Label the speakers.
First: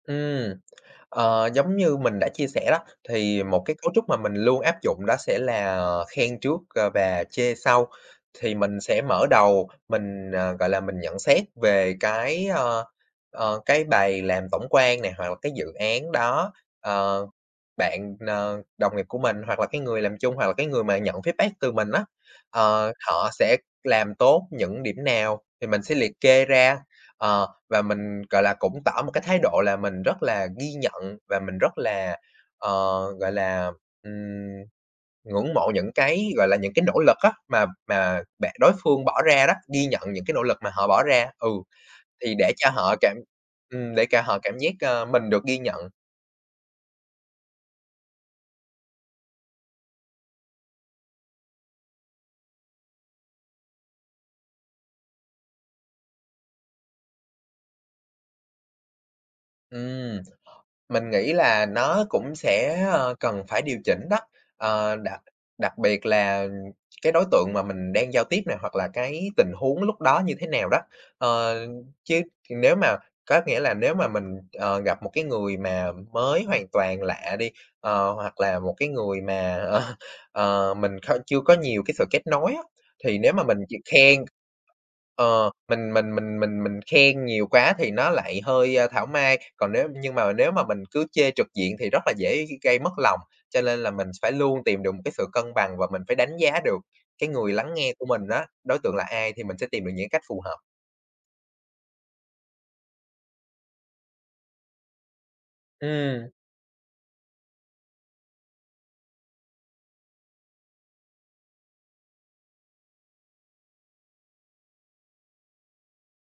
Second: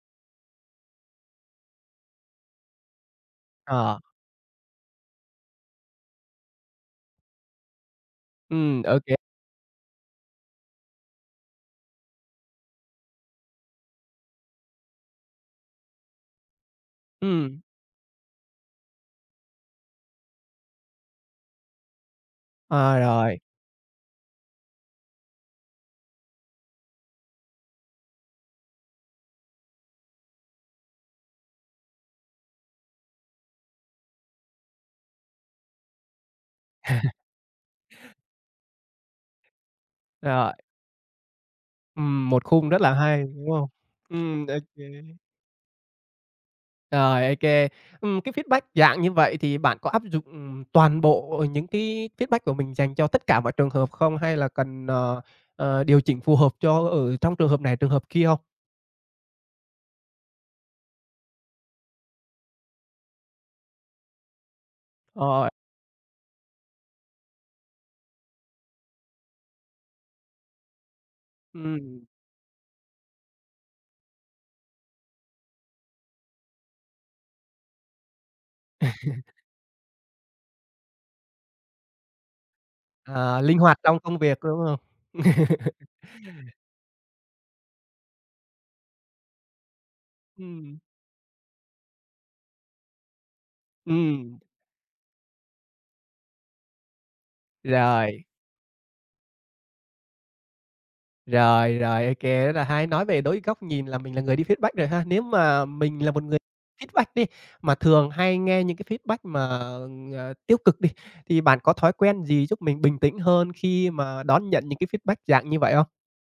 Speaker 1: Ừm, ờ, giống như mình đã chia sẻ đó, thì một cái cấu
Speaker 2: Ờ.
Speaker 1: trúc mà mình luôn áp dụng đó sẽ là, ờ, khen trước, ờ, và chê sau. Thì mình
Speaker 2: Ừm,
Speaker 1: sẽ
Speaker 2: OK.
Speaker 1: mở đầu, mình, ờ, gọi là, mình nhận xét về cái, ờ, ờ, cái bài làm tổng quan nè, hoặc là cái dự án đó, ờ,
Speaker 2: Ừm.
Speaker 1: bạn n đồng nghiệp của mình, hoặc là cái người làm chung, hoặc là cái người mà nhận feedback từ mình á. Ờ,
Speaker 2: À,
Speaker 1: họ
Speaker 2: rồi.
Speaker 1: sẽ làm tốt những điểm nào thì mình sẽ liệt kê ra, ờ, và mình, gọi là, cũng tỏ một cái thái độ là mình rất là ghi nhận và mình rất là, ờ, gọi là, ừm, ngưỡng mộ những cái, gọi là, những cái nỗ lực á mà mà bạn đối phương bỏ ra đó, ghi nhận những cái nỗ
Speaker 2: Rồi.
Speaker 1: lực mà họ bỏ ra, ừ,
Speaker 2: Ừm,
Speaker 1: thì
Speaker 2: một
Speaker 1: để cho
Speaker 2: khung rất là
Speaker 1: họ cảm
Speaker 2: hay, đúng không?
Speaker 1: ừm, để cả họ
Speaker 2: Ừm,
Speaker 1: cảm giác, ơ,
Speaker 2: OK.
Speaker 1: mình được ghi nhận.
Speaker 2: Rồi, OK, ừm, cái feedback dạng như vậy thì bạn có áp dụng, ừm, toàn bộ những cái feedback của mình dành cho tất cả mọi trường hợp không, hay là cần, ờ, ờ, điều chỉnh phù hợp cho ở trong trường hợp này, trường hợp kia không?
Speaker 1: Ừm, mình nghĩ là nó cũng sẽ, ờ, cần phải điều chỉnh đó, ờ, đặc
Speaker 2: Rồi.
Speaker 1: đặc biệt là cái đối tượng mà mình đang giao tiếp nè, hoặc là cái tình huống lúc đó như thế nào đó. Ờ,
Speaker 2: Ừm.
Speaker 1: chứ nếu mà có nghĩa là nếu mà mình, ờ, gặp một cái người mà mới hoàn toàn lạ đi, ờ, hoặc là một cái người mà, ờ, ờ, mình kh chưa có nhiều cái sự kết nối á, thì nếu
Speaker 2: À,
Speaker 1: mà
Speaker 2: linh
Speaker 1: mình chỉ
Speaker 2: hoạt trong công
Speaker 1: khen
Speaker 2: việc, có đúng không?
Speaker 1: ờ, mình mình mình mình mình khen nhiều quá thì nó lại hơi thảo mai. Còn nếu nhưng mà, nếu mà mình
Speaker 2: Ừm.
Speaker 1: cứ chê trực diện thì rất là dễ g gây mất lòng, cho lên là mình phải
Speaker 2: Ừm.
Speaker 1: luôn tìm được một cái sự cân bằng và mình phải đánh giá được cái người lắng nghe của
Speaker 2: Rồi.
Speaker 1: mình á, đối tượng là ai, thì mình sẽ tìm được những cái cách phù hợp.
Speaker 2: Rồi, rồi, OK, rất là hay, nói về đối góc nhìn là mình là người đi feedback rồi ha, nếu mà mình là một
Speaker 1: Ừm.
Speaker 2: người feedback đi, mà thường hay nghe những cái feedback mà, ờ, tiêu cực đi, thì bạn có thói quen gì giúp mình bình tĩnh hơn khi mà đón nhận những cái feedback dạng như vậy không?